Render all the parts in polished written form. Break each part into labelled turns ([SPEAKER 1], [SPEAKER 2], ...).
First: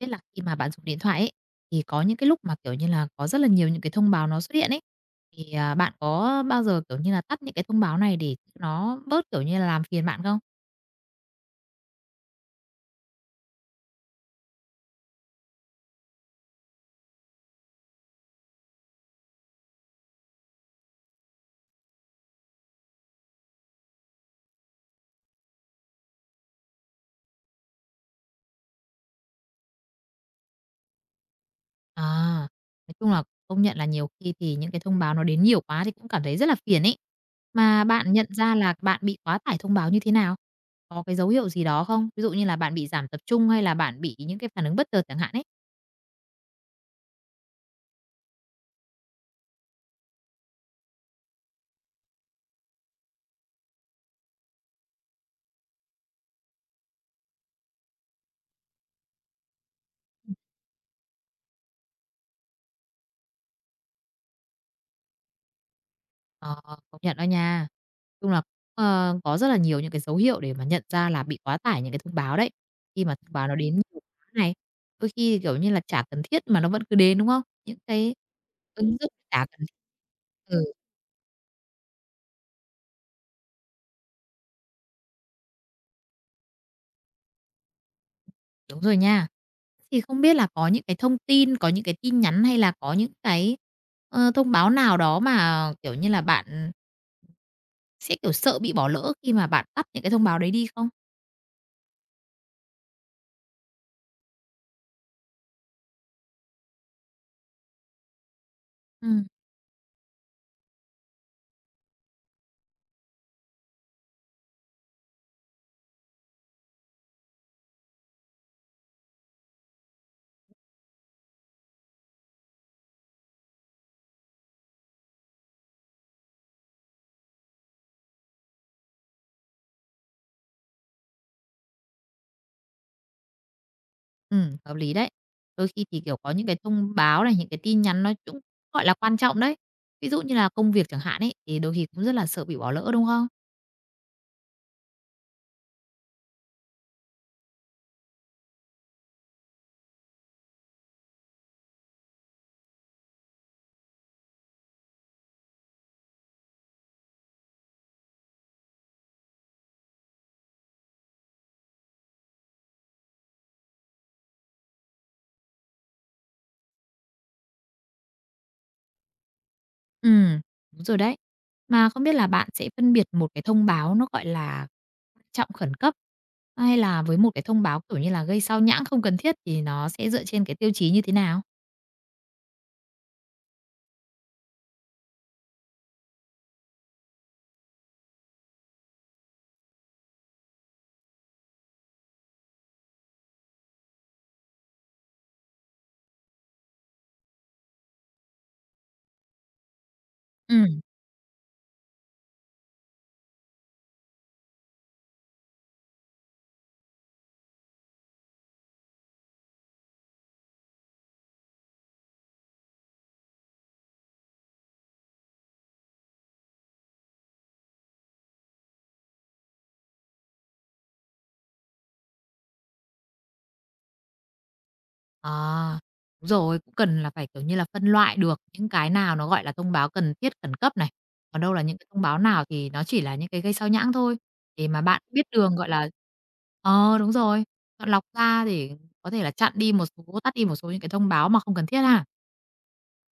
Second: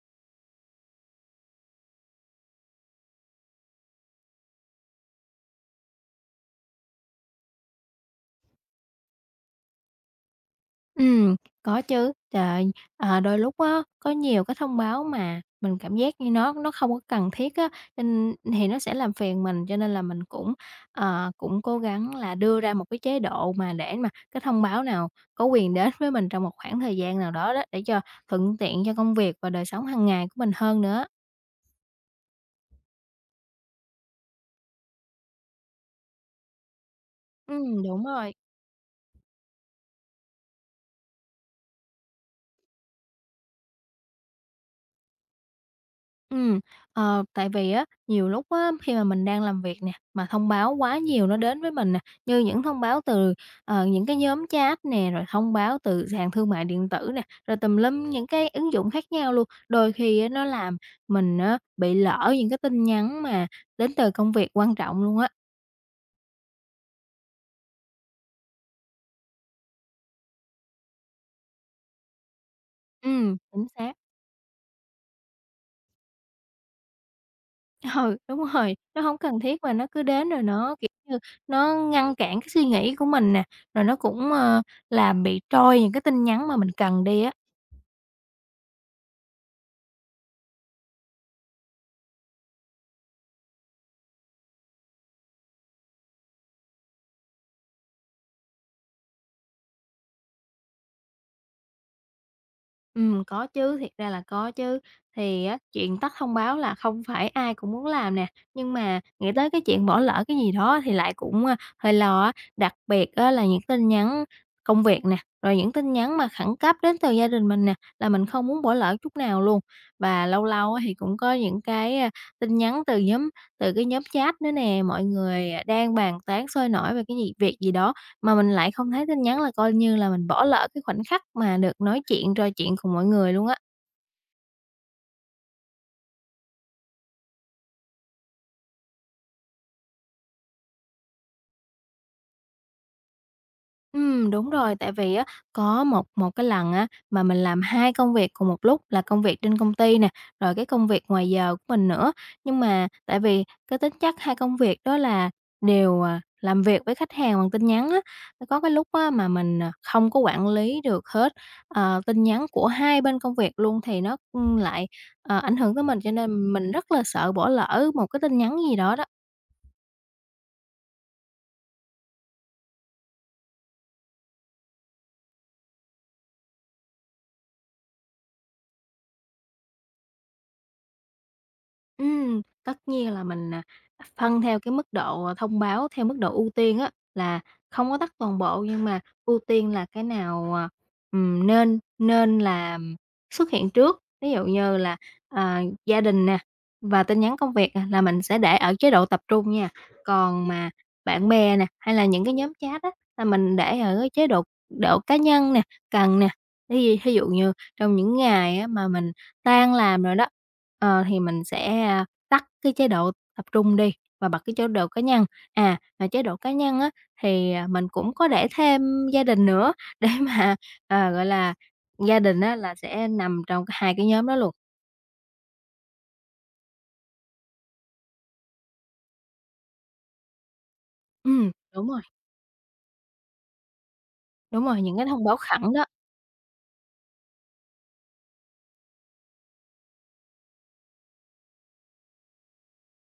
[SPEAKER 1] Biết là khi mà bạn dùng điện thoại ấy, thì có những cái lúc mà, kiểu như là, có rất là nhiều những cái thông báo nó xuất hiện ấy, thì, bạn có bao giờ, kiểu như là, tắt những cái thông báo này để nó bớt, kiểu như là, làm phiền bạn không?
[SPEAKER 2] Ừm, có chứ. Trời ơi, đôi lúc á, có nhiều cái thông báo mà mình cảm giác như nó không có cần thiết á, nên thì nó sẽ làm phiền mình, cho nên là mình cũng, cũng cố gắng là đưa ra một cái chế độ mà để mà cái thông báo nào có quyền đến với mình trong một khoảng thời gian nào đó đó, để cho thuận tiện cho công việc và đời sống hàng ngày của mình hơn nữa.
[SPEAKER 1] À, nói chung là công nhận là nhiều khi thì những cái thông báo nó đến nhiều quá thì cũng cảm thấy rất là phiền ấy. Mà
[SPEAKER 2] Đúng
[SPEAKER 1] bạn nhận
[SPEAKER 2] rồi.
[SPEAKER 1] ra là bạn bị quá tải thông báo như thế nào? Có cái dấu hiệu gì đó không? Ví dụ như là bạn bị giảm tập trung hay là bạn bị những cái phản ứng bất chợt chẳng hạn ấy?
[SPEAKER 2] Ừm, Tại vì á, nhiều lúc á, khi mà mình đang làm việc nè, mà thông báo quá nhiều nó đến với mình nè, như những thông báo từ, những cái nhóm chat nè, rồi thông báo từ sàn thương mại điện tử nè, rồi tùm lum những cái ứng dụng khác nhau luôn. Đôi khi á, nó làm mình á, bị lỡ những cái tin nhắn mà đến từ công việc quan trọng luôn á.
[SPEAKER 1] Ờ, công nhận đó nha. Chung là, cũng, có rất là nhiều những cái dấu hiệu để mà nhận ra là bị quá tải những cái thông báo đấy. Khi mà thông báo nó
[SPEAKER 2] Chính
[SPEAKER 1] đến
[SPEAKER 2] xác.
[SPEAKER 1] nhiều quá này, đôi khi, kiểu như là, chả cần thiết mà nó vẫn cứ đến, đúng không? Những cái
[SPEAKER 2] Ừ, đúng rồi,
[SPEAKER 1] ứng
[SPEAKER 2] nó
[SPEAKER 1] dụng
[SPEAKER 2] không cần
[SPEAKER 1] chả
[SPEAKER 2] thiết
[SPEAKER 1] cần
[SPEAKER 2] mà
[SPEAKER 1] thiết.
[SPEAKER 2] nó cứ đến rồi
[SPEAKER 1] Ừ,
[SPEAKER 2] nó, kiểu như, nó ngăn cản cái suy nghĩ của mình nè, rồi nó cũng, làm bị trôi những cái tin nhắn mà mình cần đi á.
[SPEAKER 1] đúng rồi nha. Thì không biết là có những cái thông tin, có những cái tin nhắn hay là có những cái, thông báo nào đó mà, kiểu như là, bạn sẽ, kiểu, sợ bị bỏ lỡ khi mà bạn tắt những cái thông báo đấy đi không?
[SPEAKER 2] Có chứ, thiệt ra là có chứ. Thì á, chuyện tắt thông báo là không phải ai cũng muốn làm nè, nhưng mà
[SPEAKER 1] Ừm.
[SPEAKER 2] nghĩ tới cái chuyện bỏ lỡ cái gì đó thì lại cũng, hơi lo á. Đặc biệt á là những tin nhắn công việc nè, rồi những tin nhắn mà khẩn cấp đến từ gia đình mình nè, là mình không muốn bỏ lỡ chút nào luôn. Và lâu lâu á thì cũng có những cái, tin nhắn từ nhóm từ cái nhóm chat nữa nè, mọi người, đang bàn tán sôi nổi về cái gì việc gì đó, mà mình lại không thấy tin nhắn là coi như là mình bỏ lỡ cái khoảnh khắc mà được nói chuyện, trò chuyện cùng mọi người luôn á.
[SPEAKER 1] Hợp lý đấy. Đôi khi thì, kiểu, có những cái thông báo này, những cái tin nhắn nó cũng, gọi là, quan trọng đấy. Ví dụ như là công việc chẳng hạn ấy, thì đôi khi cũng rất là sợ bị bỏ lỡ, đúng không?
[SPEAKER 2] Đúng rồi, tại vì á, có một một cái lần á, mà mình làm 2 công việc cùng một lúc là công việc trên công ty nè, rồi cái công việc ngoài giờ của mình nữa. Nhưng mà tại vì cái tính chất 2 công việc đó là đều, làm việc với khách hàng bằng tin nhắn á, có cái lúc á mà mình, không có quản lý được hết, tin nhắn của hai bên công việc luôn thì nó, lại, ảnh hưởng tới mình, cho nên mình rất là sợ bỏ lỡ một cái tin nhắn gì đó đó.
[SPEAKER 1] Ừm, đúng rồi đấy. Mà không biết là bạn sẽ phân biệt một cái thông báo nó, gọi là, quan trọng khẩn cấp, hay là với một cái thông báo, kiểu như là, gây xao nhãng không cần thiết thì nó sẽ dựa trên cái tiêu chí như thế nào?
[SPEAKER 2] Tất nhiên là mình, phân theo cái mức độ, thông báo theo mức độ ưu tiên á, là không có tắt toàn bộ nhưng mà ưu tiên là cái nào, nên nên là xuất hiện trước. Ví dụ như là, gia đình nè, và tin nhắn công việc nè là mình sẽ để ở chế độ tập trung nha. Còn mà
[SPEAKER 1] Ừm.
[SPEAKER 2] bạn bè nè, hay là những cái nhóm chat á, là mình để ở cái chế độ độ cá nhân nè, cần nè. Ví dụ như trong những ngày á mà mình tan làm rồi đó, thì mình sẽ, tắt cái chế độ tập trung đi và bật cái chế độ cá nhân. À, mà chế độ cá nhân á, thì, mình cũng có để thêm gia đình nữa để mà, gọi là, gia đình á là sẽ nằm trong hai cái nhóm đó luôn.
[SPEAKER 1] À, đúng rồi, cũng cần là phải, kiểu như là, phân loại được những cái nào nó, gọi là, thông báo cần thiết khẩn cấp này, còn
[SPEAKER 2] Ừm,
[SPEAKER 1] đâu là những cái
[SPEAKER 2] đúng rồi,
[SPEAKER 1] thông báo nào thì nó chỉ là những cái gây sao nhãng thôi,
[SPEAKER 2] đúng
[SPEAKER 1] để mà
[SPEAKER 2] rồi, những
[SPEAKER 1] bạn
[SPEAKER 2] cái thông
[SPEAKER 1] biết
[SPEAKER 2] báo
[SPEAKER 1] đường,
[SPEAKER 2] khẩn
[SPEAKER 1] gọi
[SPEAKER 2] đó.
[SPEAKER 1] là đúng rồi, chọn lọc ra để có thể là chặn đi một số, tắt đi một số những cái thông báo mà không cần thiết ha.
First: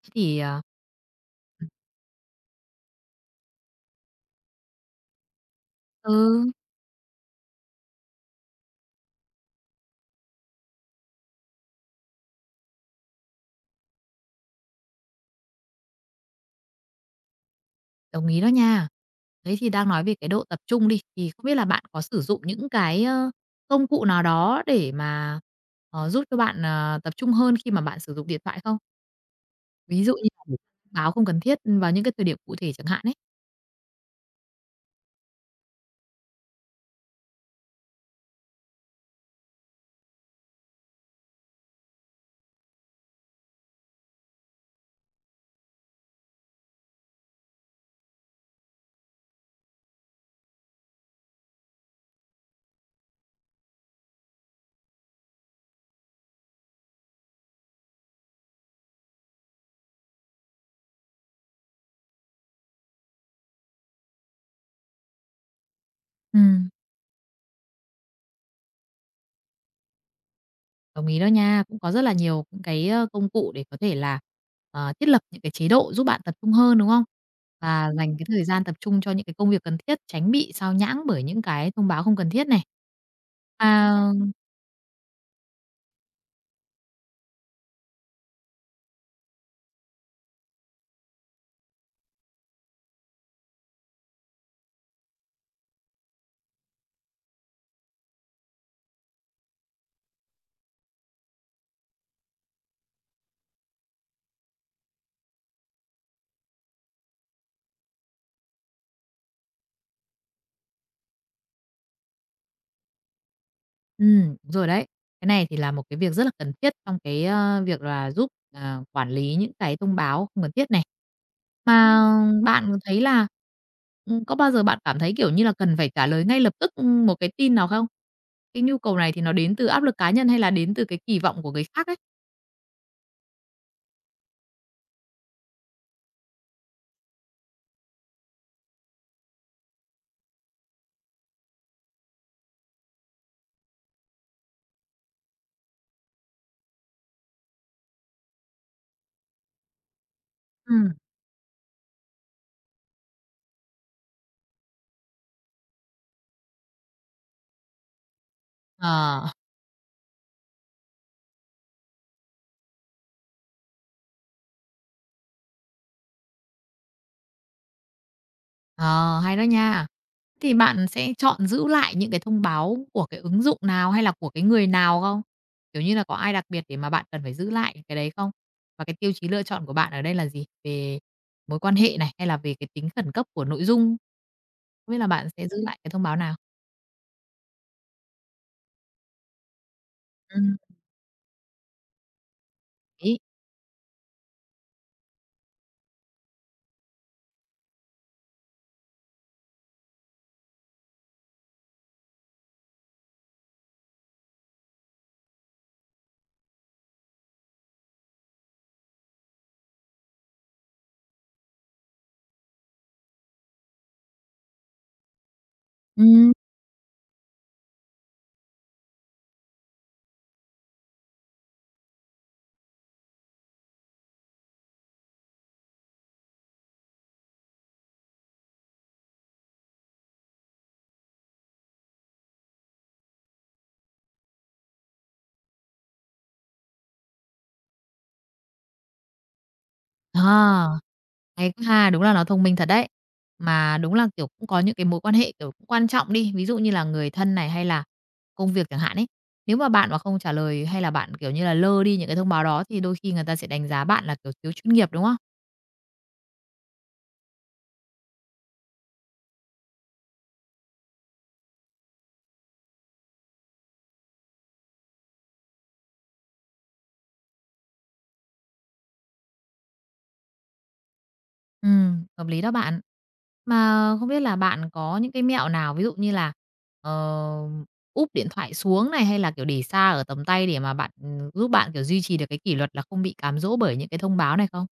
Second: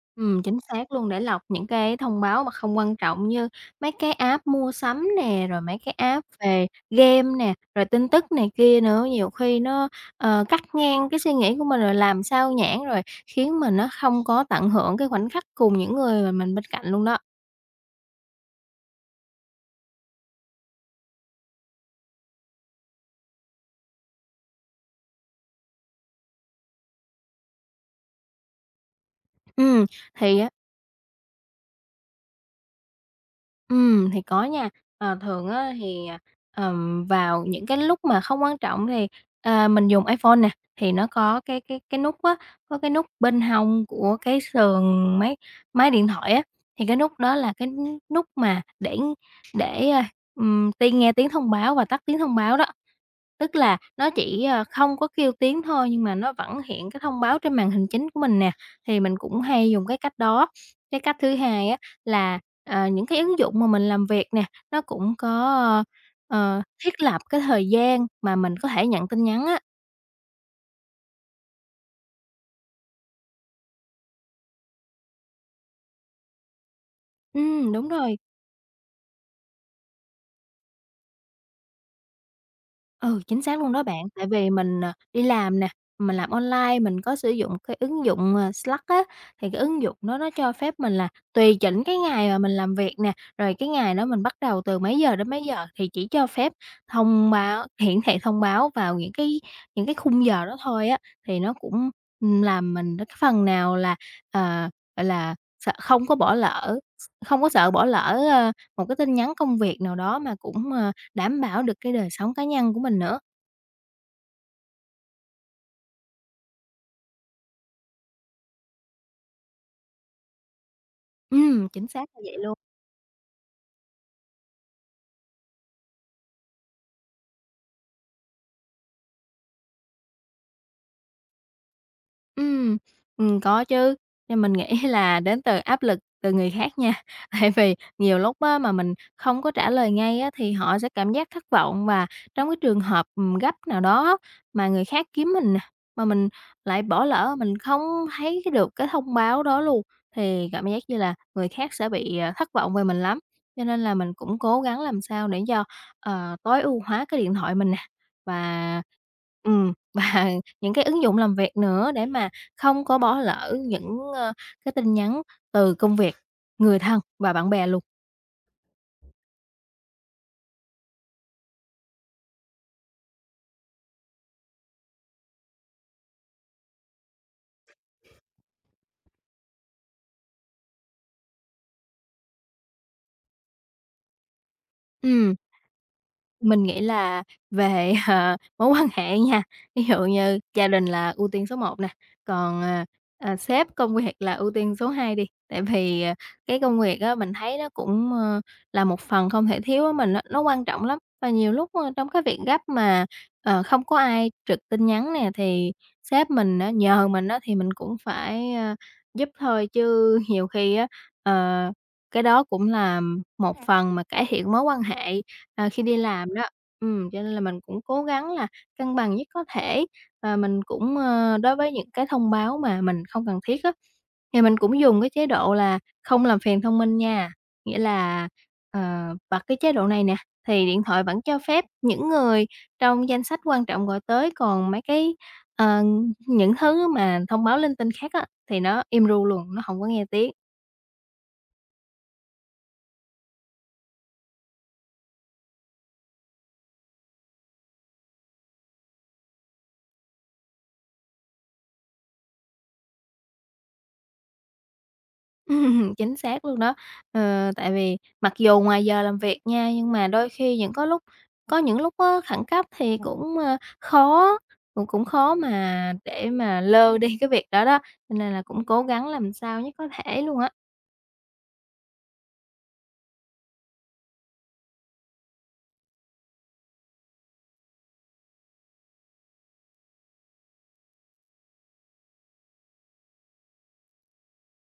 [SPEAKER 1] Thế thì,
[SPEAKER 2] Chính
[SPEAKER 1] ờ
[SPEAKER 2] xác luôn, để lọc những cái thông báo mà không quan trọng như mấy cái app mua sắm nè, rồi mấy cái
[SPEAKER 1] ừ,
[SPEAKER 2] app
[SPEAKER 1] ừ,
[SPEAKER 2] về game nè, rồi tin tức này kia nữa, nhiều khi nó, cắt ngang cái suy nghĩ của mình rồi làm sao nhãng, rồi khiến mình nó không có tận hưởng cái khoảnh khắc cùng những người mà mình bên cạnh luôn đó.
[SPEAKER 1] đồng ý đó nha. Thế thì đang nói về cái độ tập trung đi, thì không biết là bạn có sử dụng những cái, công cụ nào đó để mà, giúp cho bạn, tập trung hơn khi mà bạn sử dụng điện thoại không?
[SPEAKER 2] Ừm,
[SPEAKER 1] Ví dụ như
[SPEAKER 2] thì,
[SPEAKER 1] là báo không cần thiết ừ, vào những cái thời điểm cụ thể chẳng hạn ấy.
[SPEAKER 2] Thì có nha. Ờ, thường á thì, vào những cái lúc mà không quan trọng thì, mình dùng iPhone nè, thì nó có cái nút á, có cái nút bên hông của cái sườn máy máy điện thoại á, thì cái nút đó là cái nút mà để ti nghe tiếng thông báo và tắt tiếng thông báo đó. Tức là nó chỉ, không có kêu tiếng thôi nhưng mà nó vẫn hiện cái thông báo trên màn hình chính của mình nè, thì mình cũng hay dùng cái cách đó. Cái cách thứ hai á là, những cái ứng dụng mà mình làm việc nè, nó cũng có,
[SPEAKER 1] Ừm,
[SPEAKER 2] thiết lập cái thời gian mà mình có thể nhận tin nhắn á.
[SPEAKER 1] đồng ý đó nha, cũng có rất là nhiều những cái, công cụ để có thể là, thiết lập những cái chế độ giúp bạn tập trung hơn, đúng không?
[SPEAKER 2] Đúng
[SPEAKER 1] Và dành
[SPEAKER 2] rồi.
[SPEAKER 1] cái thời gian tập trung cho những cái công việc cần thiết, tránh bị sao nhãng bởi những cái thông báo không cần thiết này.
[SPEAKER 2] Ừ, chính xác luôn đó
[SPEAKER 1] À.
[SPEAKER 2] bạn. Tại vì mình, đi làm nè, mình làm online mình có sử dụng cái ứng dụng, Slack á, thì cái ứng dụng đó nó cho phép mình là tùy chỉnh cái ngày mà mình làm việc nè, rồi cái ngày đó mình bắt đầu từ mấy giờ đến mấy giờ thì chỉ cho phép thông báo hiển thị thông báo vào những cái khung giờ đó thôi á. Thì nó cũng, làm mình cái phần nào là, ờ, gọi là, sợ không có bỏ lỡ, không có sợ bỏ lỡ, một cái tin nhắn công việc nào đó mà cũng, đảm bảo được cái đời sống cá nhân của mình nữa.
[SPEAKER 1] Đúng rồi đấy. Cái này thì là một cái việc rất là cần thiết trong cái, việc là giúp, quản lý những cái thông báo không cần thiết này.
[SPEAKER 2] Chính xác
[SPEAKER 1] Mà
[SPEAKER 2] là vậy.
[SPEAKER 1] bạn có thấy là, có bao giờ bạn cảm thấy, kiểu như là, cần phải trả lời ngay lập tức, một cái tin nào không? Cái nhu cầu này thì nó đến từ áp lực cá nhân hay là đến từ cái kỳ vọng của người khác ấy?
[SPEAKER 2] Ừm, có chứ, nhưng mình nghĩ là đến từ áp lực từ người khác nha. Tại vì nhiều lúc á mà mình không có trả lời ngay á thì họ sẽ cảm giác thất vọng và trong cái trường hợp, gấp nào đó mà người khác kiếm mình nè, mà mình lại bỏ lỡ, mình không thấy được cái thông báo đó luôn, thì cảm giác
[SPEAKER 1] Ừm.
[SPEAKER 2] như là người khác sẽ bị, thất vọng về mình lắm. Cho nên là mình cũng cố gắng làm sao để cho, tối ưu hóa cái điện thoại mình nè, và
[SPEAKER 1] Ờ.
[SPEAKER 2] và những cái ứng dụng làm việc nữa để mà không có bỏ lỡ những, cái tin nhắn từ công việc, người thân và bạn bè luôn.
[SPEAKER 1] Ờ, hay đó nha. Thì bạn sẽ chọn giữ lại những cái thông báo của cái ứng dụng nào hay là của cái người nào không? Kiểu như là có ai đặc biệt để mà bạn cần phải giữ lại cái đấy không? Và cái tiêu chí lựa chọn của bạn ở đây là gì? Về mối quan hệ này hay là về cái tính khẩn cấp của nội dung? Không biết là bạn
[SPEAKER 2] Ừm.
[SPEAKER 1] sẽ giữ lại cái thông báo nào?
[SPEAKER 2] Mình nghĩ là về, mối quan hệ nha, ví dụ như
[SPEAKER 1] Ừ.
[SPEAKER 2] gia đình là ưu tiên số một nè, còn,
[SPEAKER 1] Ý.
[SPEAKER 2] sếp, công việc là ưu tiên số 2 đi. Tại vì, cái công việc á mình thấy nó cũng, là một phần không thể thiếu với mình á, nó quan trọng lắm. Và nhiều lúc, trong cái việc gấp mà, không có ai trực tin nhắn nè, thì sếp mình á nhờ mình á thì mình cũng phải, giúp thôi, chứ nhiều khi á, ờ, cái đó cũng là một phần mà cải thiện mối quan hệ. Ờ, khi đi
[SPEAKER 1] Ừ.
[SPEAKER 2] làm đó. Cho nên là mình cũng cố gắng là cân bằng nhất có thể, và mình cũng, đối với những cái thông báo mà mình không cần thiết á, thì mình cũng dùng cái chế độ là không làm phiền thông minh nha. Nghĩa là, ờ, bật cái chế độ này nè, thì điện thoại vẫn cho phép những người trong danh sách quan trọng gọi tới, còn mấy cái, ờ, những thứ mà thông báo linh tinh khác á, thì nó im ru luôn, nó không có nghe tiếng.
[SPEAKER 1] Ờ, hay quá ha, đúng là nó thông minh thật đấy. Mà đúng là, kiểu, cũng có những cái mối quan hệ, kiểu, cũng quan trọng đi, ví dụ như là người thân này hay là công việc chẳng hạn ấy. Nếu mà bạn mà không trả lời hay là bạn, kiểu như là, lơ đi những cái thông báo đó thì đôi khi người ta sẽ đánh giá bạn là, kiểu, thiếu chuyên nghiệp, đúng không?
[SPEAKER 2] Chính xác luôn đó. Ờ, tại vì mặc dù ngoài giờ làm việc nha, nhưng mà đôi khi những có lúc có những lúc á khẩn cấp thì cũng, khó cũng cũng khó mà để mà lơ đi cái việc đó đó, cho nên là cũng cố gắng làm sao nhất có thể luôn á.
[SPEAKER 1] Ừ, hợp lý đó bạn. Mà không biết là bạn có những cái mẹo nào, ví dụ như là, ờ, úp điện thoại xuống này, hay là, kiểu, để xa ở tầm tay để mà bạn, ừ, giúp bạn, kiểu, duy trì được cái kỷ luật là không bị cám dỗ bởi những cái thông báo này không?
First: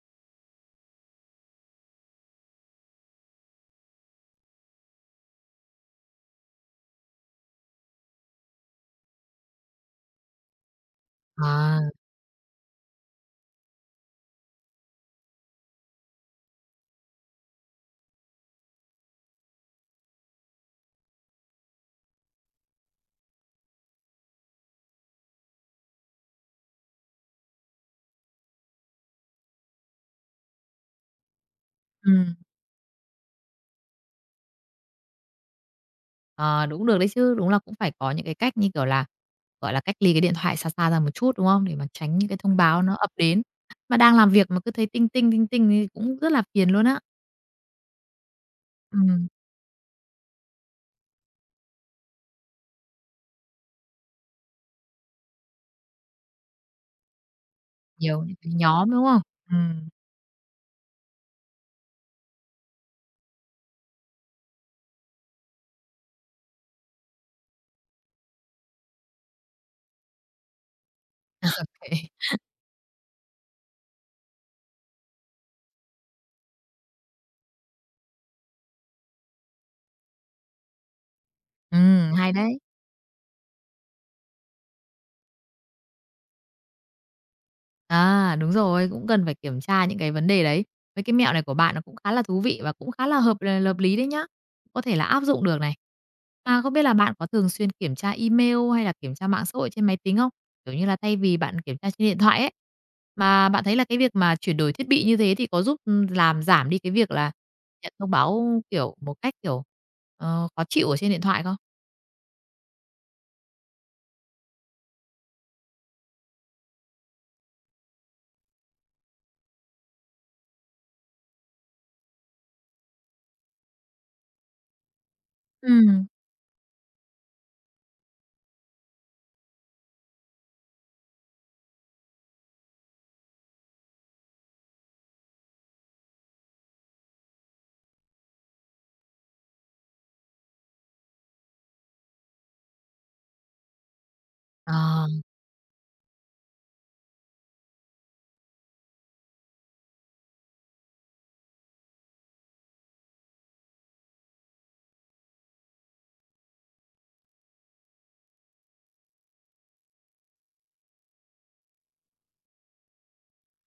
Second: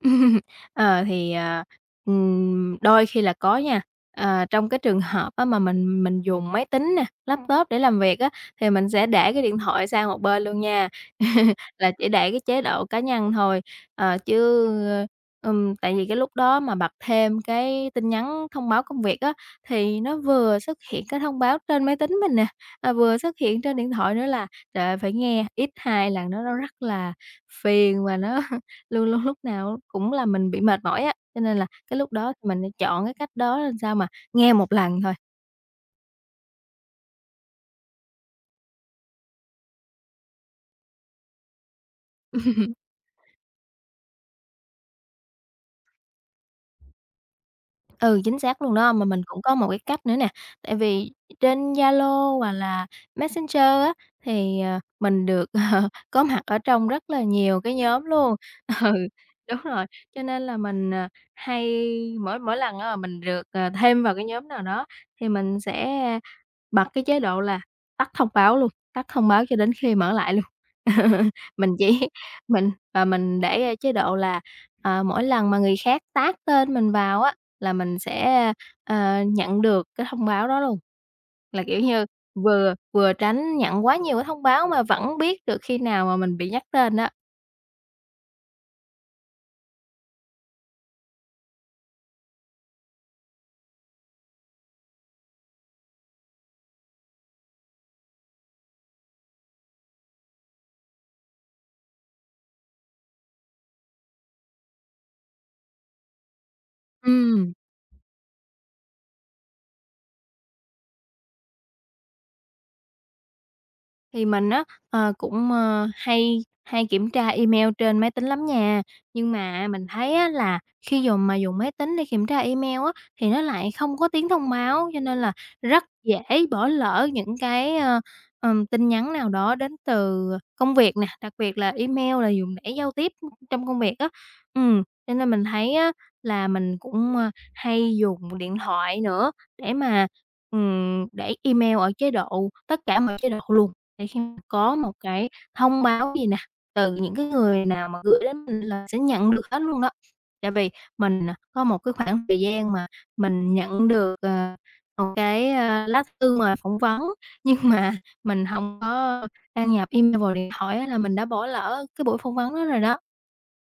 [SPEAKER 2] Ờ, thì, ờ, Đôi khi là có nha. Ờ, trong cái trường hợp á mà mình dùng máy tính nè, laptop để làm việc á, thì mình sẽ để cái điện thoại sang một bên luôn nha,
[SPEAKER 1] À,
[SPEAKER 2] là chỉ để cái chế độ cá nhân thôi. Ờ, chứ, Tại vì cái lúc đó mà bật thêm cái tin nhắn thông báo công việc á, thì nó vừa xuất hiện cái thông báo trên máy tính mình nè, vừa xuất hiện trên điện thoại nữa là, trời ơi, phải nghe ít hai lần đó nó rất là phiền và nó luôn luôn lúc nào cũng là mình bị mệt mỏi á, cho nên là cái
[SPEAKER 1] ừ.
[SPEAKER 2] lúc đó thì mình sẽ chọn cái cách đó làm sao mà nghe một lần thôi.
[SPEAKER 1] Ờ, đúng được đấy chứ, đúng là cũng phải có những cái cách như kiểu là, gọi là, cách ly cái điện thoại xa xa ra một chút, đúng không? Để mà tránh những cái thông báo nó ập đến. Mà đang làm việc mà cứ thấy tinh tinh tinh tinh thì cũng rất là phiền luôn á.
[SPEAKER 2] Ừ, chính xác luôn đó, mà mình
[SPEAKER 1] Ừm,
[SPEAKER 2] cũng có một cái cách nữa nè, tại vì trên Zalo hoặc là Messenger á, thì, mình được, có mặt ở trong rất là nhiều cái nhóm
[SPEAKER 1] nhiều
[SPEAKER 2] luôn.
[SPEAKER 1] những cái nhóm, đúng
[SPEAKER 2] Ừ,
[SPEAKER 1] không?
[SPEAKER 2] đúng rồi,
[SPEAKER 1] Ừm,
[SPEAKER 2] cho nên là mình, hay mỗi mỗi lần á, mà mình được, thêm vào cái nhóm nào đó thì mình sẽ bật cái chế độ là tắt thông báo luôn, tắt thông báo cho đến khi mở lại luôn. Mình chỉ mình và mình để chế độ là, mỗi lần mà người khác tag tên mình vào á, là mình sẽ, nhận được cái thông báo đó luôn. Là, kiểu như,
[SPEAKER 1] hay đấy.
[SPEAKER 2] vừa vừa tránh nhận quá nhiều cái thông báo mà vẫn biết được khi nào mà mình bị nhắc tên đó.
[SPEAKER 1] À, đúng rồi, cũng cần phải kiểm tra những cái vấn đề đấy. Mấy cái mẹo này của bạn nó cũng khá là thú vị và cũng khá là hợp lý đấy nhá, có thể là áp dụng được này. Mà không biết là bạn có thường xuyên kiểm tra email hay là kiểm tra mạng xã hội trên máy tính không? Kiểu như là, thay vì bạn kiểm tra trên điện thoại ấy, mà bạn thấy là cái việc mà chuyển đổi thiết bị như thế thì có giúp, làm giảm đi cái việc là
[SPEAKER 2] Ừm.
[SPEAKER 1] nhận thông báo, kiểu, một cách, kiểu, khó chịu ở trên điện thoại không?
[SPEAKER 2] Thì mình á, cũng, hay hay kiểm tra email trên máy tính lắm nha, nhưng mà mình thấy á là khi dùng máy tính để kiểm tra email á, thì nó lại không có tiếng thông báo, cho nên là rất
[SPEAKER 1] Ừm.
[SPEAKER 2] dễ bỏ lỡ những cái, tin nhắn nào đó đến từ công việc nè, đặc biệt là email là dùng để giao tiếp trong công việc á. Cho nên mình thấy á là mình cũng, hay dùng điện thoại nữa để mà, để email ở chế độ tất cả mọi chế độ luôn. Thì khi mà có một
[SPEAKER 1] Ờ.
[SPEAKER 2] cái thông báo gì nè, từ những cái người nào mà gửi đến mình là sẽ nhận được hết luôn đó. Tại vì mình, có một cái khoảng thời gian mà mình nhận được, một cái, lá thư mời phỏng vấn, nhưng mà mình không có đăng nhập email vào điện thoại á là mình đã bỏ lỡ cái buổi phỏng vấn đó rồi đó.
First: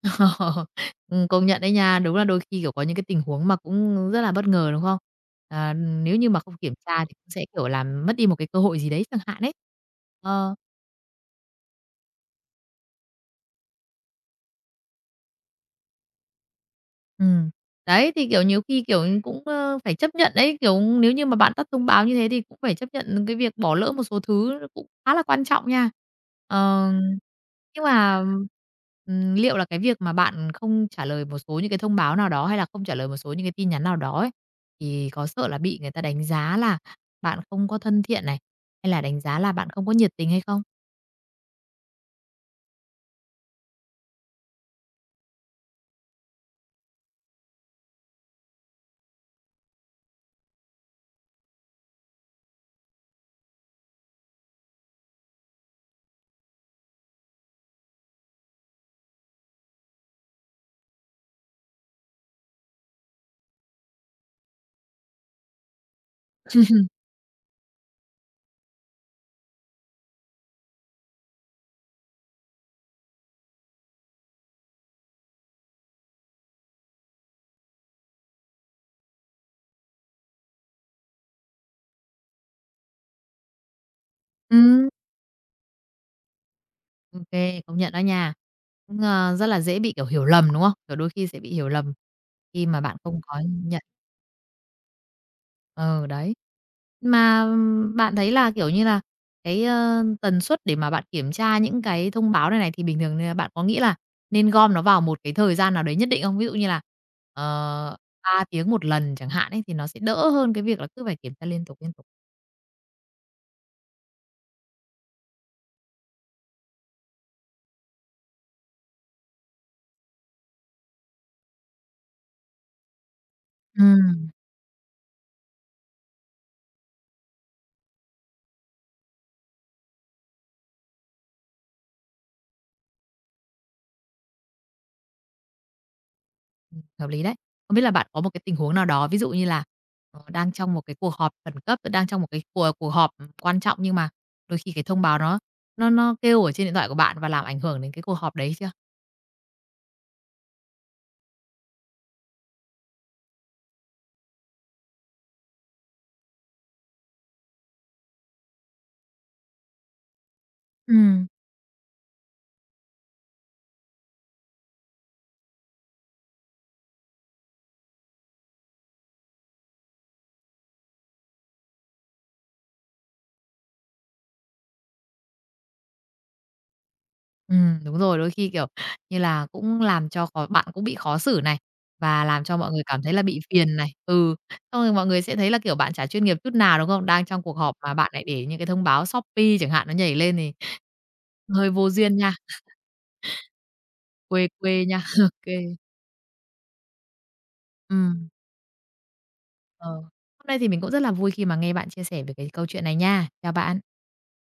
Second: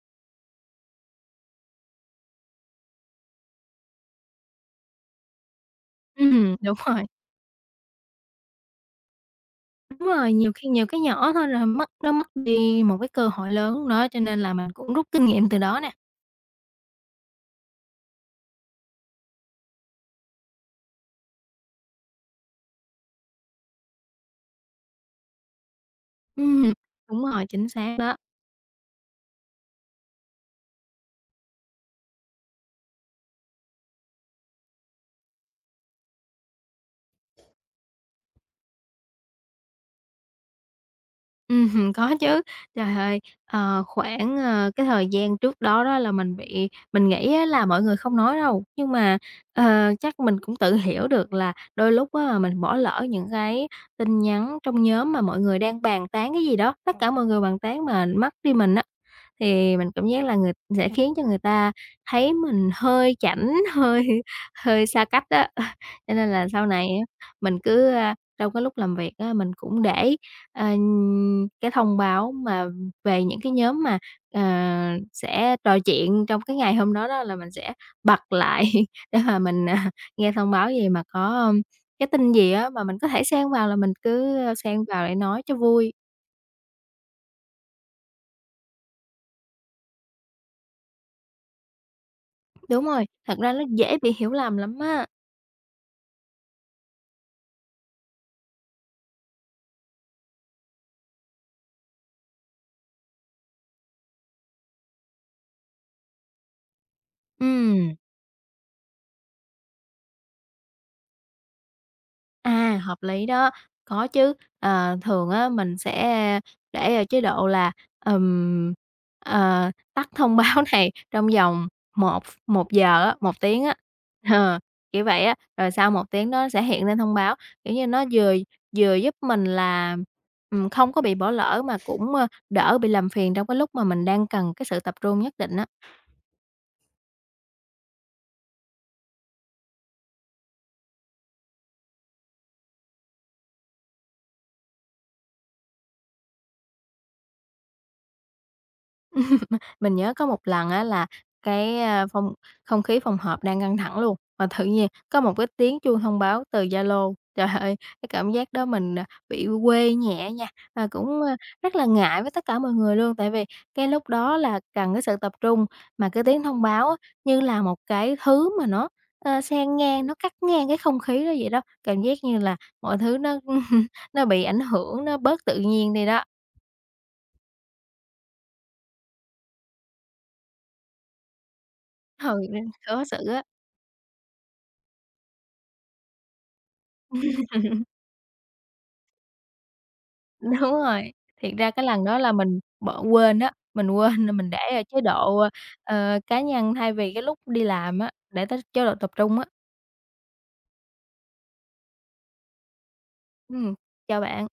[SPEAKER 1] Ờ, công nhận đấy nha. Đúng là đôi khi, kiểu, có những cái tình huống mà cũng rất là bất ngờ, đúng không? À, nếu như mà
[SPEAKER 2] Ừm,
[SPEAKER 1] không kiểm
[SPEAKER 2] đúng
[SPEAKER 1] tra
[SPEAKER 2] rồi,
[SPEAKER 1] thì cũng sẽ, kiểu, làm mất đi một cái cơ hội gì đấy chẳng hạn ấy.
[SPEAKER 2] đúng rồi, nhiều
[SPEAKER 1] Ờ.
[SPEAKER 2] khi nhiều cái nhỏ thôi là mất mất đi một cái cơ hội lớn đó, cho nên là mình cũng rút kinh nghiệm từ đó nè.
[SPEAKER 1] Ừm. Đấy, thì, kiểu, nhiều khi, kiểu, cũng, phải chấp nhận đấy, kiểu, nếu như mà bạn tắt thông báo như thế thì cũng phải chấp nhận cái việc bỏ lỡ một số thứ nó cũng khá là quan trọng nha.
[SPEAKER 2] Ừm,
[SPEAKER 1] Ờ,
[SPEAKER 2] đúng rồi, chính
[SPEAKER 1] nhưng
[SPEAKER 2] xác đó.
[SPEAKER 1] mà, liệu là cái việc mà bạn không trả lời một số những cái thông báo nào đó hay là không trả lời một số những cái tin nhắn nào đó ấy, thì có sợ là bị người ta đánh giá là bạn không có thân thiện này, hay là đánh giá là bạn không có nhiệt tình hay không?
[SPEAKER 2] Có chứ. Trời ơi, khoảng, cái thời gian trước đó đó là mình nghĩ á là mọi người không nói đâu, nhưng mà, chắc mình cũng tự hiểu được là đôi lúc á mình bỏ lỡ những cái tin nhắn trong nhóm mà mọi người đang bàn tán cái gì đó, tất cả mọi người bàn tán mà mất đi mình á, thì mình cảm giác là sẽ khiến cho người ta thấy mình hơi chảnh, hơi hơi xa cách á. Cho nên là sau này á, mình cứ, trong cái lúc làm việc á, mình cũng để ờ, cái thông báo mà về những cái nhóm mà, ờ, sẽ trò chuyện trong cái ngày hôm đó đó là mình sẽ bật lại để mà mình, nghe thông báo gì mà có, cái tin gì á mà mình có thể xen vào là mình cứ, xen
[SPEAKER 1] Ừ,
[SPEAKER 2] vào để nói cho vui.
[SPEAKER 1] OK công nhận đó nha. Cũng, rất là dễ bị, kiểu, hiểu lầm, đúng không? Kiểu, đôi khi sẽ bị hiểu lầm khi mà
[SPEAKER 2] Đúng
[SPEAKER 1] bạn
[SPEAKER 2] rồi,
[SPEAKER 1] không
[SPEAKER 2] thật
[SPEAKER 1] có
[SPEAKER 2] ra nó
[SPEAKER 1] nhận
[SPEAKER 2] dễ bị hiểu lầm lắm á.
[SPEAKER 1] ờ, đấy. Mà bạn thấy là, kiểu như là, cái, tần suất để mà bạn kiểm tra những cái thông báo này này thì bình thường, bạn có nghĩ là nên gom nó vào một cái thời gian nào đấy nhất định không? Ví dụ như là,
[SPEAKER 2] Ừm.
[SPEAKER 1] ờ, 3 tiếng một lần chẳng hạn ấy, thì nó sẽ đỡ hơn cái việc là cứ phải kiểm tra liên tục, liên tục.
[SPEAKER 2] À, hợp lý đó, có chứ. Ờ, thường á mình sẽ để ở chế độ là, ừm, tắt thông báo này trong vòng một một giờ á, 1 tiếng á,
[SPEAKER 1] Ừm.
[SPEAKER 2] ờ, kiểu vậy á. Rồi sau một tiếng nó sẽ hiện lên thông báo, kiểu như, nó vừa vừa giúp mình là, không có bị bỏ lỡ mà cũng, đỡ bị làm phiền trong cái lúc mà mình đang cần cái sự tập trung nhất định á.
[SPEAKER 1] Hợp lý đấy. Không biết là bạn có một cái tình huống nào đó, ví dụ như là, đang trong một cái cuộc họp khẩn cấp, đang trong một cái cuộc cuộc họp, quan trọng nhưng mà đôi khi cái thông báo nó nó kêu ở trên điện thoại của bạn và làm ảnh hưởng đến cái cuộc họp đấy chưa?
[SPEAKER 2] Mình nhớ có một lần á là cái, không khí phòng họp đang căng thẳng luôn, mà tự nhiên có một cái tiếng chuông thông báo từ Zalo. Trời ơi, cái cảm giác đó mình, bị quê nhẹ nha, và cũng,
[SPEAKER 1] Ừm.
[SPEAKER 2] rất là ngại với tất cả mọi người luôn, tại vì cái lúc đó là cần cái sự tập trung, mà cái tiếng thông báo á như là một cái thứ mà nó, xen ngang, nó cắt ngang cái không khí đó vậy đó. Cảm giác như là mọi thứ nó bị ảnh hưởng, nó bớt tự nhiên đi đó.
[SPEAKER 1] Đúng rồi, đôi khi, kiểu như là, cũng làm cho bạn cũng bị khó xử này, và làm
[SPEAKER 2] Hồi
[SPEAKER 1] cho
[SPEAKER 2] nên
[SPEAKER 1] mọi người cảm
[SPEAKER 2] khó
[SPEAKER 1] thấy
[SPEAKER 2] xử
[SPEAKER 1] là bị
[SPEAKER 2] á.
[SPEAKER 1] phiền này. Ừ, xong rồi mọi người sẽ thấy là, kiểu, bạn chả chuyên nghiệp chút nào, đúng không? Đang trong cuộc họp mà bạn lại để những cái thông báo Shopee chẳng hạn nó nhảy lên thì
[SPEAKER 2] Đúng rồi, thiệt
[SPEAKER 1] hơi
[SPEAKER 2] ra cái
[SPEAKER 1] vô
[SPEAKER 2] lần
[SPEAKER 1] duyên
[SPEAKER 2] đó là
[SPEAKER 1] nha,
[SPEAKER 2] mình bỏ quên á, mình quên là
[SPEAKER 1] quê
[SPEAKER 2] mình để
[SPEAKER 1] quê
[SPEAKER 2] ở
[SPEAKER 1] nha.
[SPEAKER 2] chế độ,
[SPEAKER 1] OK kê,
[SPEAKER 2] cá nhân thay vì cái lúc đi làm á, để tới chế độ tập trung á.
[SPEAKER 1] Ờ, hôm nay thì mình cũng rất là vui khi mà nghe bạn chia sẻ về cái câu chuyện này nha. Chào
[SPEAKER 2] Ừm,
[SPEAKER 1] bạn.
[SPEAKER 2] chào bạn.